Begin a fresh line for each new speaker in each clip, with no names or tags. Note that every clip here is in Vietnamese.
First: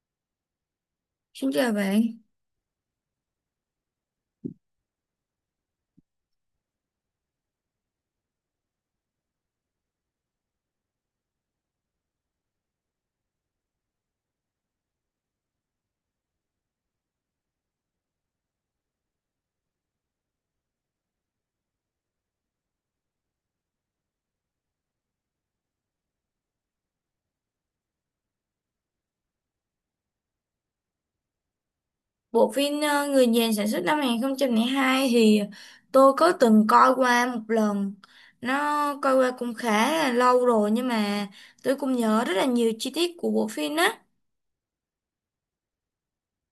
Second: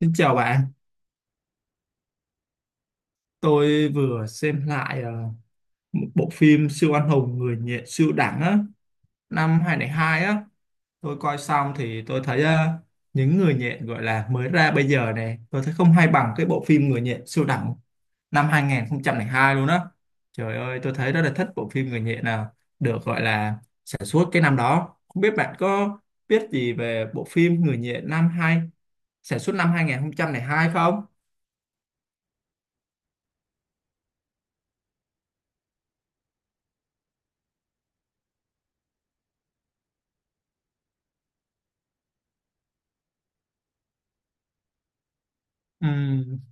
Xin chào bạn,
Xin chào bạn.
tôi vừa xem lại một bộ phim siêu anh hùng người nhện siêu đẳng á, năm 2002 á. Tôi coi xong thì tôi thấy những người nhện gọi là mới ra bây giờ này, tôi thấy không hay bằng cái bộ phim người nhện siêu đẳng năm 2002 luôn á. Trời ơi, tôi thấy rất là thích bộ phim người nhện nào được gọi là sản xuất cái năm đó. Không biết bạn có biết gì về bộ phim người nhện năm hai sản xuất năm 2002 không?
Bộ phim Người Nhện sản xuất năm 2002 thì tôi có từng coi qua một lần. Nó coi qua cũng khá là lâu rồi, nhưng mà tôi cũng nhớ rất là nhiều chi tiết của bộ phim á.
Ừ,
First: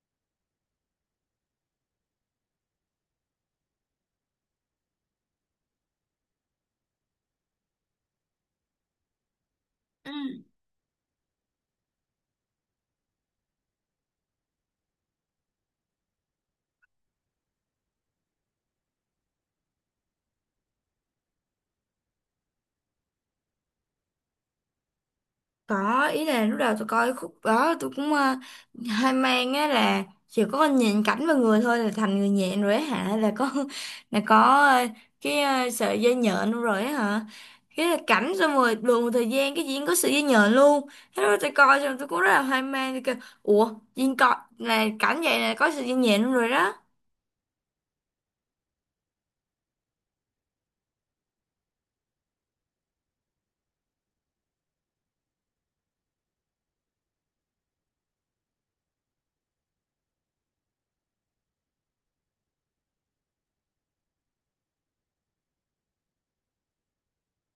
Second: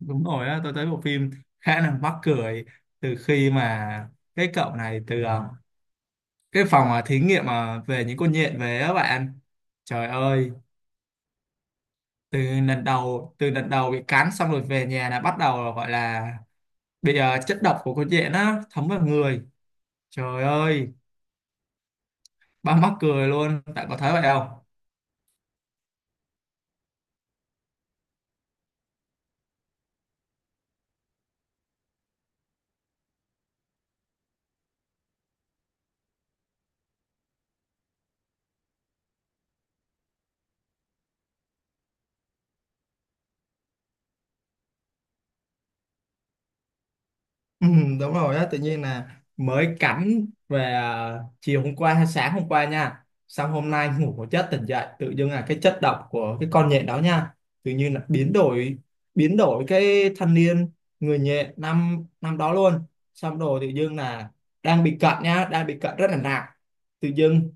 đúng rồi á, tôi thấy bộ phim khá là mắc cười từ khi mà cái cậu này từ cái phòng thí nghiệm về những con nhện về á bạn, trời
Ừ.
ơi, từ từ lần đầu bị cắn xong rồi về nhà là bắt đầu là gọi là bị chất độc của con nhện á thấm vào người, trời ơi, ba mắc cười luôn, bạn có thấy vậy không?
Có, ý là lúc đầu tôi coi cái khúc đó tôi cũng hơi mang á là chỉ có con nhìn cảnh vào người thôi là thành người nhện rồi á hả, là có là có ờ, cái sợi dây nhện luôn rồi á hả, cái là cảnh xong rồi đùa một thời gian cái diễn có sợi dây nhện luôn. Thế lúc đó tôi coi xong tôi cũng rất là hoang mang, tôi kêu ủa diễn coi là cảnh vậy là có sợi dây nhện luôn rồi đó.
Ừ, đúng rồi á, tự nhiên là mới cắm về, à, chiều hôm qua hay sáng hôm qua nha, xong hôm nay ngủ một giấc tỉnh dậy tự dưng là cái chất độc của cái con nhện đó nha tự nhiên là biến đổi, biến đổi cái thanh niên người nhện năm năm đó luôn. Xong rồi tự dưng là đang bị cận nha, đang bị cận rất là nặng, tự dưng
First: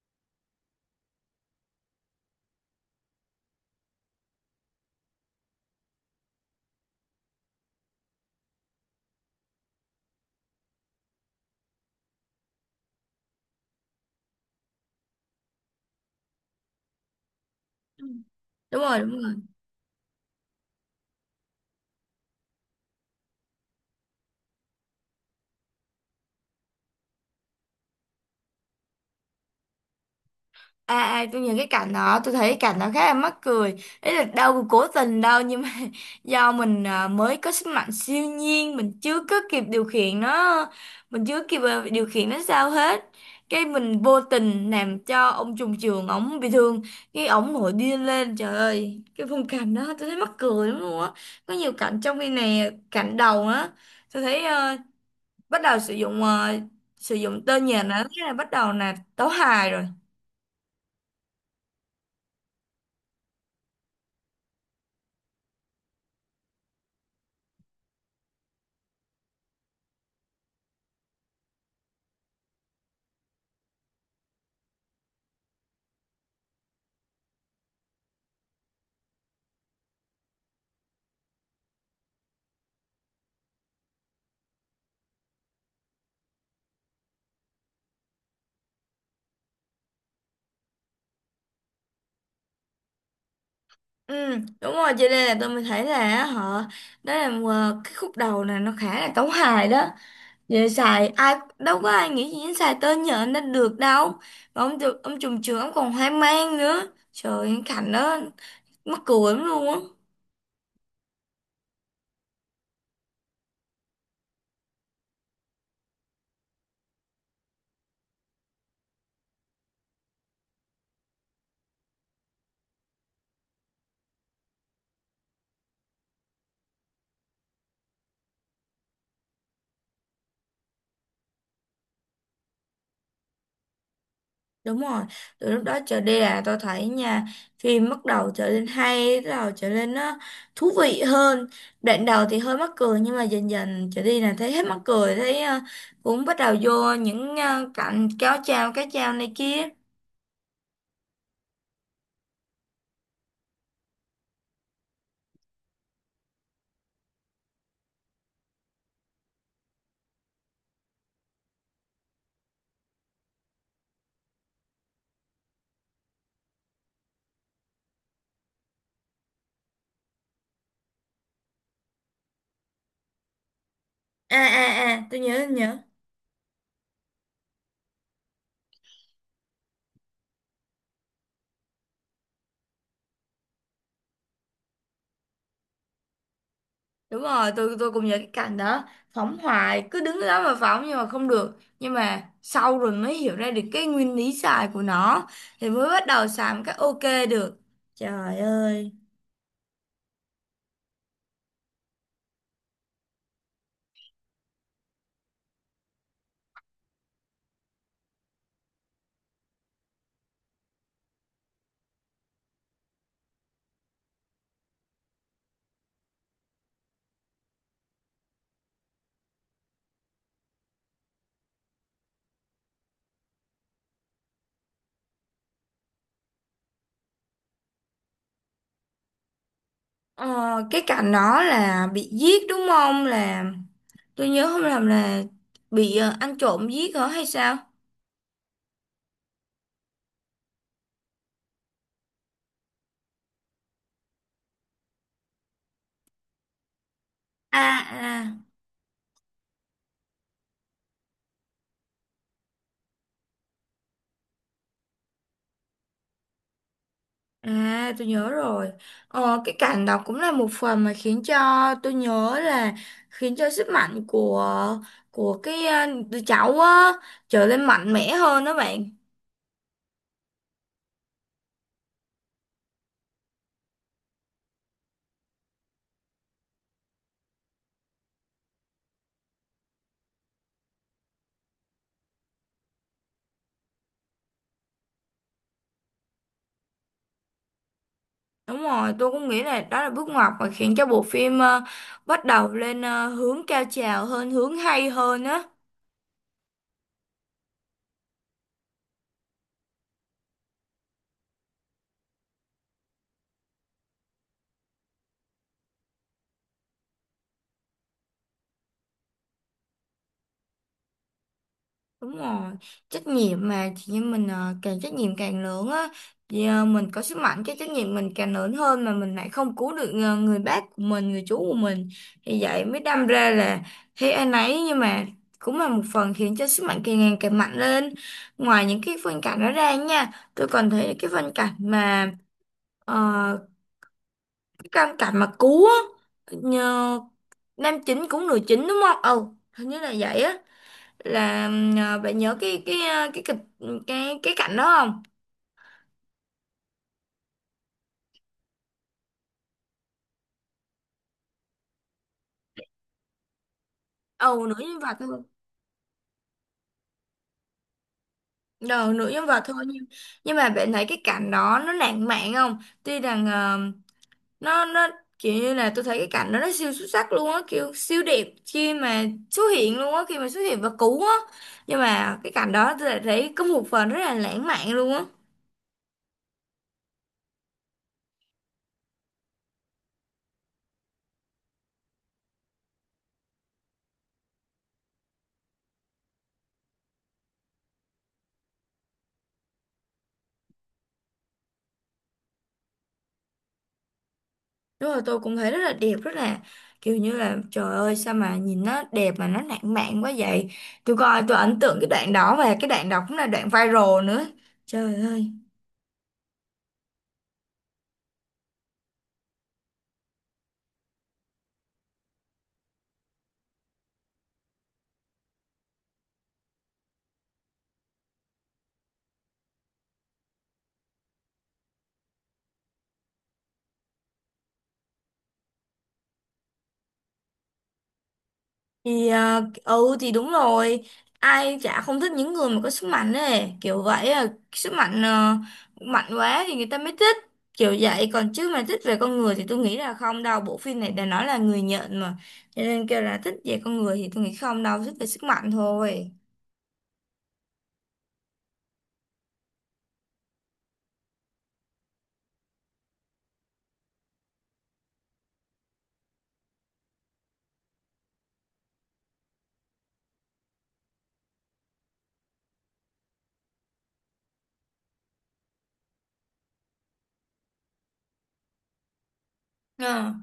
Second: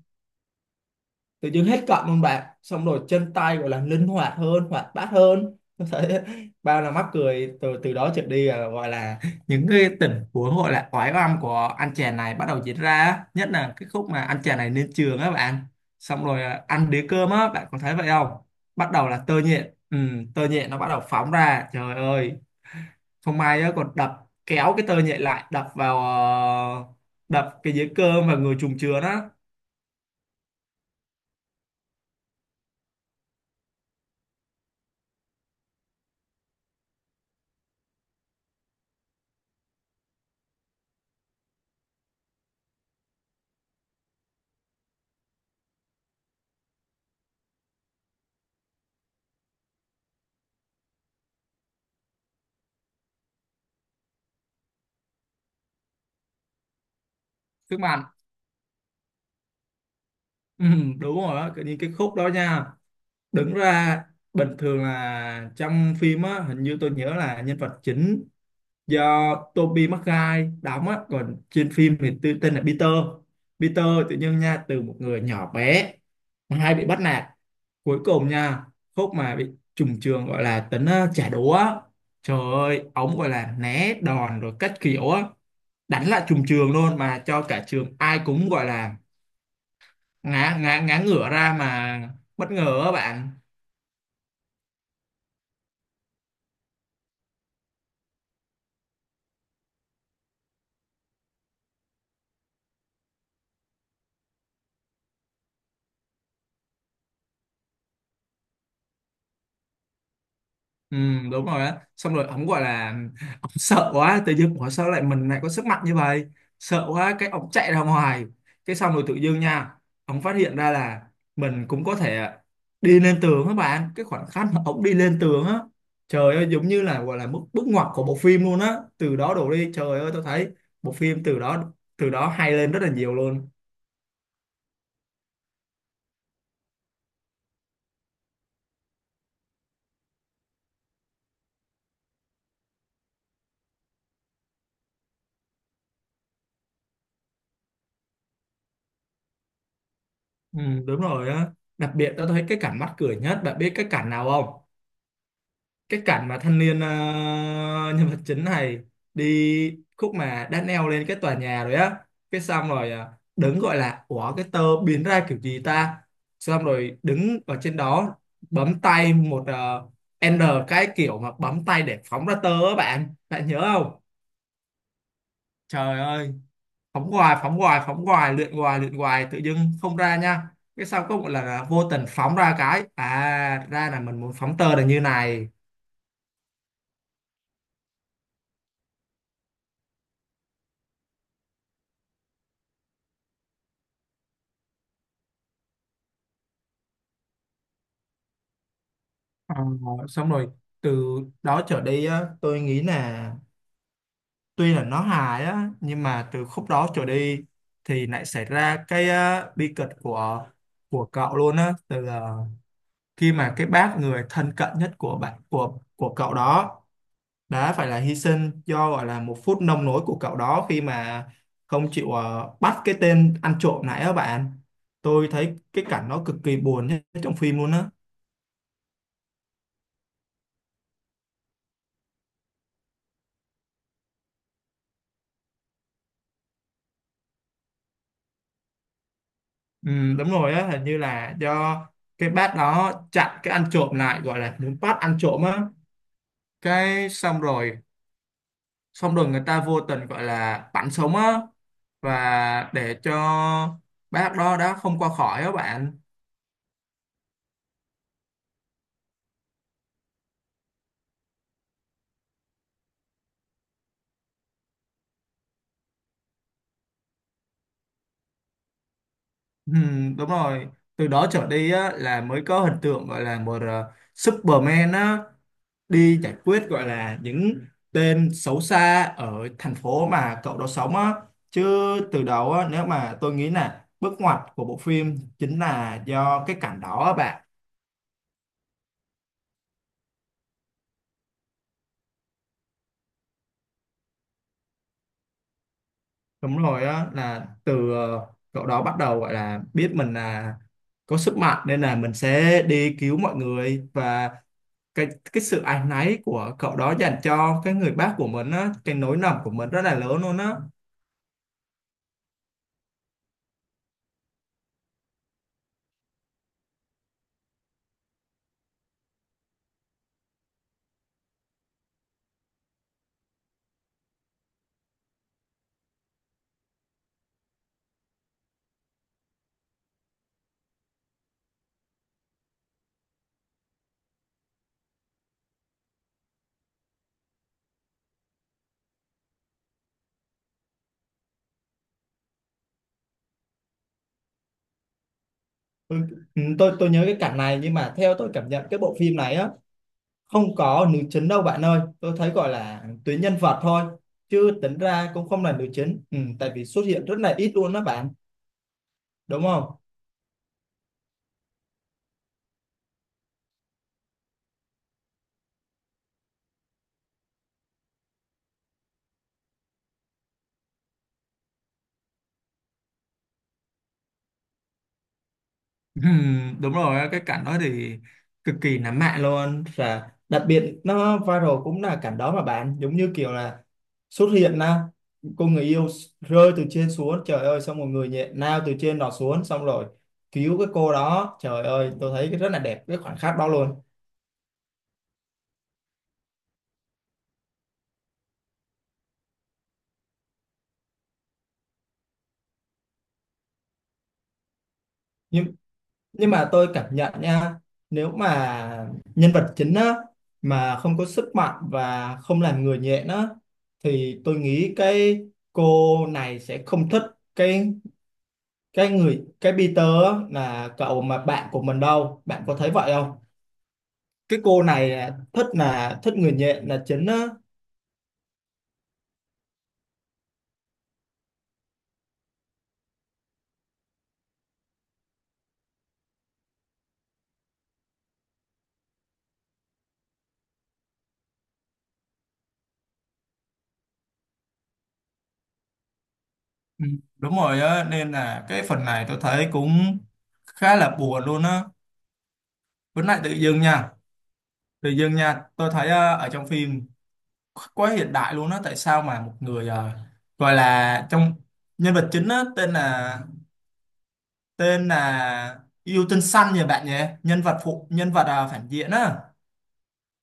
tự dưng hết cận luôn bạn, xong rồi chân tay gọi là linh hoạt hơn, hoạt bát hơn. Tôi thấy bao là mắc cười. Từ từ đó trở đi là gọi là những cái tình huống gọi là oái oăm của anh chàng này bắt đầu diễn ra, nhất là cái khúc mà anh chàng này lên trường á bạn, xong rồi ăn đĩa cơm á, bạn có thấy
Ừ.
vậy không?
Đúng
Bắt
rồi,
đầu
đúng
là tơ
rồi.
nhện, ừ, tơ nhện nó bắt đầu phóng ra, trời ơi, không may á còn đập, kéo cái tơ nhện lại đập vào, đập cái dĩa cơm và người trùng chứa đó,
À, tôi nhìn cái cảnh đó, tôi thấy cái cảnh đó khá là mắc cười, ấy là đâu có cố tình đâu, nhưng mà do mình mới có sức mạnh siêu nhiên mình chưa có kịp điều khiển nó, mình chưa kịp điều khiển nó sao hết, cái mình vô tình làm cho ông trùng trường ổng bị thương, cái ổng nổi điên lên, trời ơi cái khung cảnh đó tôi thấy mắc cười lắm luôn á. Có nhiều cảnh trong phim này, cảnh đầu á tôi thấy bắt đầu sử dụng, sử dụng tên
các
nhà nó
bạn.
thế là bắt đầu là tấu hài rồi.
Ừ, đúng rồi á, những cái khúc đó nha, đứng ra bình thường là trong phim á hình như tôi nhớ là nhân vật chính do Tobey Maguire đóng á, còn trên phim thì tên là Peter. Peter tự nhiên nha, từ một người nhỏ bé mà hay bị bắt nạt, cuối cùng nha khúc mà bị trùng trường gọi là tính trả đũa á, trời ơi ống gọi là né đòn rồi cách kiểu á, đánh lại trùng trường luôn mà cho cả trường ai cũng gọi là ngã ngã ngã ngửa ra mà bất ngờ á bạn.
Ừ, đúng rồi, cho nên là tôi mới thấy là á, họ đó là, cái khúc đầu này nó khá là tấu hài đó, về xài ai đâu có ai nghĩ gì đến xài tên nhờ nó được đâu, mà ông được ông trùm trường ông còn hoang mang nữa, trời anh Khánh đó, mắc cười lắm luôn á.
Ừ, đúng rồi á, xong rồi ông gọi là ông sợ quá, tự dưng ủa sao lại mình lại có sức mạnh như vậy, sợ quá cái ông chạy ra ngoài, cái xong rồi tự dưng nha ông phát hiện ra là mình cũng có thể đi lên tường, các bạn cái khoảnh khắc mà ông đi lên tường á, trời ơi, giống như là gọi là bước bước ngoặt của bộ phim luôn á. Từ đó đổ đi, trời ơi, tôi thấy bộ phim từ đó hay lên rất là nhiều luôn.
Đúng rồi, từ lúc đó trở đi là tôi thấy nha, phim bắt đầu trở nên hay, bắt đầu trở nên nó thú vị hơn. Đoạn đầu thì hơi mắc cười nhưng mà dần dần trở đi là thấy hết mắc cười, thấy cũng bắt đầu vô những cảnh kéo chào, cái chào này kia.
Ừ, đúng rồi á, đặc biệt tao thấy cái cảnh mắc cười nhất, bạn biết cái cảnh nào không? Cái cảnh mà thanh niên nhân vật chính này đi khúc mà đã leo lên cái tòa nhà rồi á, cái xong rồi đứng gọi là ủa cái tơ biến ra kiểu gì ta, xong rồi đứng ở trên đó bấm tay một N, cái kiểu mà bấm tay để phóng ra tơ á bạn, bạn nhớ không?
À à à, tôi nhớ tôi nhớ.
Trời ơi, phóng hoài phóng hoài, luyện hoài luyện hoài, tự dưng không ra nha, cái sau có một lần là vô tình phóng ra cái, à ra là mình muốn phóng tơ là như này.
Đúng rồi, tôi cũng nhớ cái cảnh đó, phóng hoài cứ đứng đó mà phóng nhưng mà không được. Nhưng mà sau rồi mới hiểu ra được cái nguyên lý xài của nó thì mới bắt đầu xài một cách ok được. Trời ơi.
Ờ, Xong rồi từ đó trở đi á, tôi nghĩ là tuy là nó hài á nhưng mà từ khúc đó trở đi thì lại xảy ra cái bi kịch của cậu luôn á, từ khi mà cái bác người thân cận nhất của bạn của cậu đó đã phải là hy sinh do gọi là một phút nông nổi của cậu đó, khi mà không chịu bắt cái tên ăn trộm này á bạn, tôi thấy cái cảnh nó cực kỳ buồn nhất trong phim luôn á.
Ờ, cái cảnh đó là bị giết đúng không? Là tôi nhớ không lầm là bị ăn trộm giết hả hay sao?
Ừ, đúng rồi á, hình như là do cái bác đó chặn cái ăn trộm lại gọi là muốn bắt ăn trộm á, cái
À à
xong rồi người ta vô tình gọi là bắn sống á, và để cho bác đó đã không qua khỏi á bạn.
à, tôi nhớ rồi. Ờ, cái cảnh đó cũng là một phần mà khiến cho tôi nhớ là khiến cho sức mạnh của cái đứa cháu á trở nên mạnh mẽ hơn đó bạn.
Ừ, đúng rồi, từ đó trở đi á, là mới có hình tượng gọi là một Superman á, đi giải quyết gọi là những tên xấu xa ở thành phố mà cậu đó sống á, chứ từ đầu á, nếu mà tôi nghĩ là bước ngoặt của bộ phim chính là do cái cảnh đó á bạn.
Đúng rồi, tôi cũng nghĩ là đó là bước ngoặt mà khiến cho bộ phim bắt đầu lên, hướng cao trào hơn, hướng hay hơn á.
Đúng rồi á, là từ cậu đó bắt đầu gọi là biết mình là có sức mạnh nên là mình sẽ đi cứu mọi người, và cái cái sự áy náy của cậu đó dành cho cái người bác của mình á, cái nỗi lầm của mình rất là lớn luôn á.
Đúng rồi, trách nhiệm mà chị em mình càng trách nhiệm càng lớn á thì mình có sức mạnh cái trách nhiệm mình càng lớn hơn, mà mình lại không cứu được người bác của mình, người chú của mình, thì vậy mới đâm ra là thế anh ấy, nhưng mà cũng là một phần khiến cho sức mạnh càng ngày càng mạnh lên. Ngoài những cái phân cảnh đó ra nha, tôi còn thấy cái phân cảnh mà ờ, cái căn cảnh mà cứu á, nhờ nam chính cũng nữ chính đúng không? Ừ, hình như là vậy á, là bạn nhớ cái cái kịch, cái cảnh đó không?
Ừ, ừ, tôi nhớ cái cảnh này nhưng mà theo tôi cảm nhận cái bộ phim này á không có nữ chính đâu bạn ơi, tôi thấy gọi là tuyến nhân vật thôi,
Ồ
chứ
nữ
tính
nhân vật
ra
thôi.
cũng không là nữ chính, ừ, tại vì xuất hiện rất là ít luôn đó bạn,
Đầu nữ nhân vật
đúng
thôi,
không?
nhưng mà bạn thấy cái cảnh đó nó lãng mạn không? Tuy rằng nó kiểu như là tôi thấy cái cảnh đó nó siêu xuất sắc luôn á, kiểu siêu đẹp khi mà xuất hiện luôn á, khi mà xuất hiện và cứu á. Nhưng mà cái cảnh đó tôi lại thấy có một phần rất là lãng mạn luôn á.
Đúng rồi cái cảnh đó thì cực kỳ nắm mạng luôn, và đặc biệt nó viral cũng là cảnh đó mà bạn, giống như kiểu là xuất hiện là cô người yêu rơi từ trên xuống, trời ơi, xong một người nhẹ nào từ trên đó xuống xong rồi cứu cái cô đó, trời ơi tôi thấy cái rất là đẹp cái khoảnh khắc đó luôn.
Đúng rồi, tôi cũng thấy rất là đẹp, rất là kiểu như là trời ơi sao mà nhìn nó đẹp mà nó lãng mạn quá vậy. Tôi coi tôi ấn tượng cái đoạn đó, và cái đoạn đó cũng là đoạn viral nữa. Trời ơi.
Nhưng mà tôi cảm nhận nha, nếu mà nhân vật chính á mà không có sức mạnh và không làm người nhện á, thì tôi nghĩ cái cô này sẽ không thích cái cái người cái Peter á, là cậu mà bạn của mình đâu, bạn có thấy vậy không? Cái cô này là thích người nhện là chính á.
Thì ừ thì đúng rồi, ai chả không thích những người mà có sức mạnh ấy, kiểu vậy sức mạnh, mạnh quá thì người ta mới thích. Kiểu vậy còn chứ mà thích về con người thì tôi nghĩ là không đâu, bộ phim này đã nói là người nhận mà. Cho nên kêu là thích về con người thì tôi nghĩ không đâu, thích về sức mạnh thôi.
Ừ, đúng rồi á, nên là cái phần này tôi thấy cũng khá là buồn luôn á. Với lại tự dưng nha, tự dưng nha tôi thấy ở trong phim quá hiện đại luôn á, tại sao mà một người gọi là trong nhân vật chính á, tên là Yêu Tinh Xanh nhỉ bạn nhỉ, nhân vật phụ, nhân vật phản diện á,
Ờ,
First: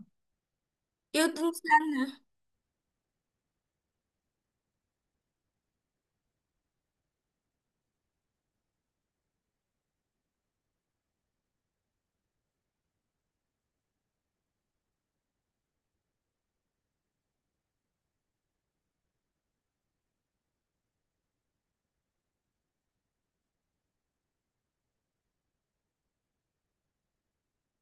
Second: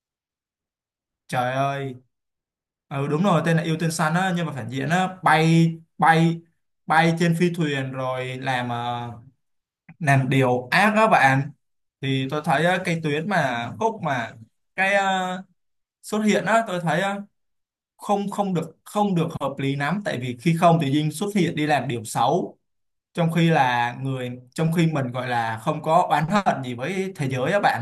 yêu tinh
trời
xanh
ơi,
hả?
ừ đúng rồi tên là Yêu Tinh Xanh á, nhân vật phản diện á, bay bay bay trên phi thuyền rồi làm làm điều ác đó bạn. Thì tôi thấy cái tuyến mà khúc mà cái xuất hiện á, tôi thấy không không được không được hợp lý lắm, tại vì khi không thì Dinh xuất hiện đi làm điều xấu, trong khi mình gọi là không có oán hận gì với thế giới á bạn.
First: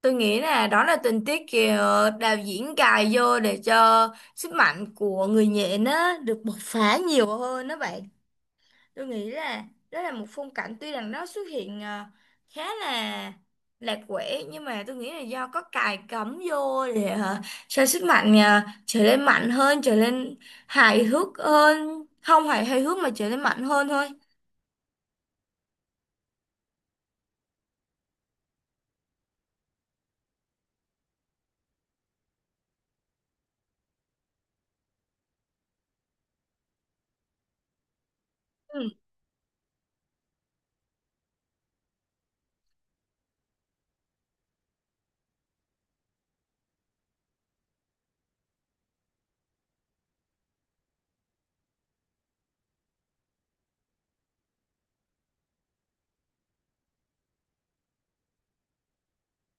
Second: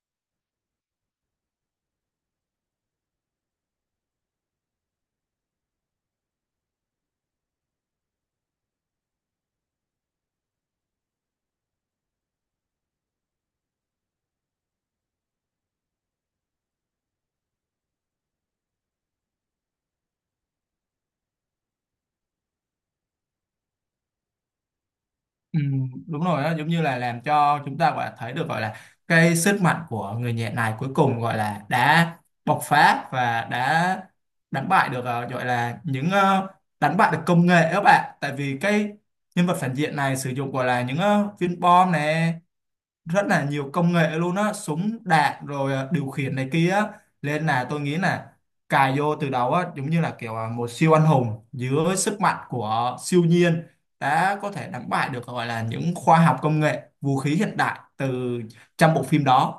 Tôi nghĩ là đó là tình tiết kìa đạo diễn cài vô để cho sức mạnh của người nhện á được bộc phá nhiều hơn đó bạn. Tôi nghĩ là đó là một phong cảnh tuy rằng nó xuất hiện khá là lạc quẻ, nhưng mà tôi nghĩ là do có cài cắm vô để cho sức mạnh trở nên mạnh hơn, trở nên hài hước hơn, không phải hài hước mà trở nên mạnh hơn thôi.
Ừ, đúng rồi đó, giống như là làm cho chúng ta gọi là thấy được gọi là cái sức mạnh của người nhẹ này cuối cùng gọi là đã bộc phá và đã đánh bại được, gọi là những đánh bại được công nghệ các bạn, tại vì
Ừ.
cái nhân vật phản diện này sử dụng gọi là những viên bom này rất là nhiều công nghệ luôn á, súng đạn rồi, điều khiển này kia á. Nên là tôi nghĩ là cài vô từ đầu á, giống như là kiểu một siêu anh hùng dưới sức mạnh của siêu nhiên đã có thể đánh bại được gọi là những khoa học công nghệ vũ khí hiện đại từ trong bộ phim đó.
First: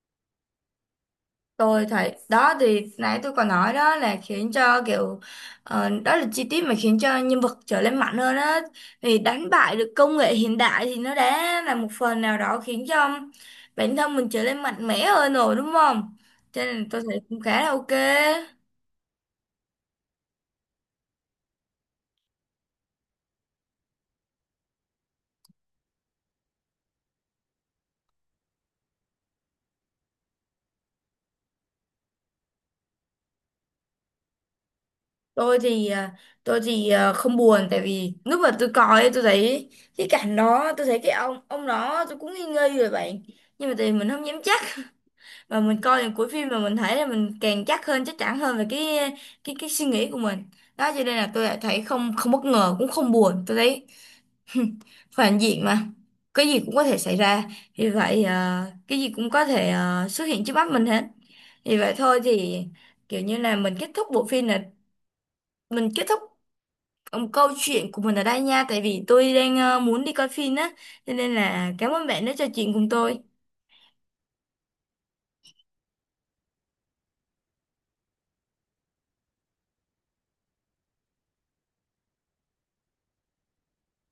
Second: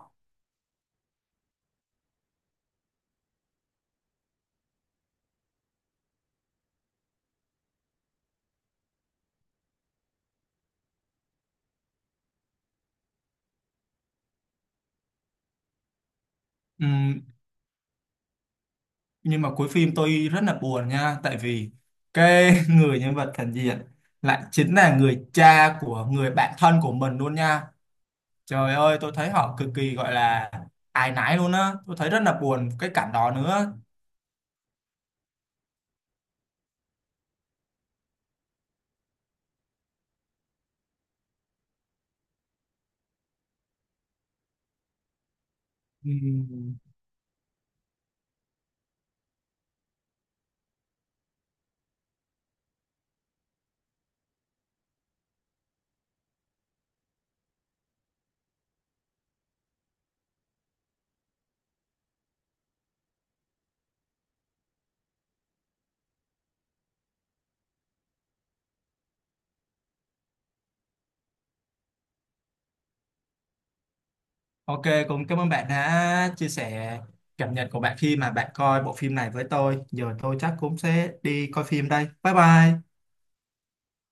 Tôi thấy đó thì nãy tôi còn nói đó là khiến cho kiểu, đó là chi tiết mà khiến cho nhân vật trở nên mạnh hơn á, thì đánh bại được công nghệ hiện đại thì nó đã là một phần nào đó khiến cho bản thân mình trở nên mạnh mẽ hơn rồi, đúng không? Cho nên tôi thấy
Ừm,
cũng khá là ok.
nhưng mà cuối phim tôi rất là buồn nha, tại vì cái người nhân vật phản diện lại chính là người cha của người bạn thân của mình luôn nha. Trời ơi, tôi thấy họ cực kỳ gọi là áy náy luôn á. Tôi thấy rất là buồn cái cảnh đó nữa.
Tôi thì ờ, tôi thì không buồn, tại vì lúc mà tôi coi ấy, tôi thấy cái cảnh đó tôi thấy cái ông đó tôi cũng nghi nghi rồi bạn, nhưng mà thì mình không dám chắc, và mình coi đến cuối phim mà
Ừm,
mình thấy là mình càng chắc hơn, chắc chắn hơn về cái cái suy nghĩ của mình đó, cho nên là tôi lại thấy không, không bất ngờ cũng không buồn, tôi thấy phản diện mà, cái gì cũng có thể xảy ra, vì vậy cái gì cũng có thể xuất hiện trước mắt mình hết. Vì vậy thôi thì kiểu như là mình kết thúc bộ phim là mình kết thúc, câu chuyện của mình ở đây nha, tại vì tôi đang muốn đi coi phim á, cho nên là cảm ơn bạn đã trò chuyện cùng tôi.
Ok, cũng cảm ơn bạn đã chia sẻ cảm nhận của bạn khi mà bạn coi bộ phim này với tôi. Giờ tôi chắc cũng sẽ đi coi phim đây. Bye bye.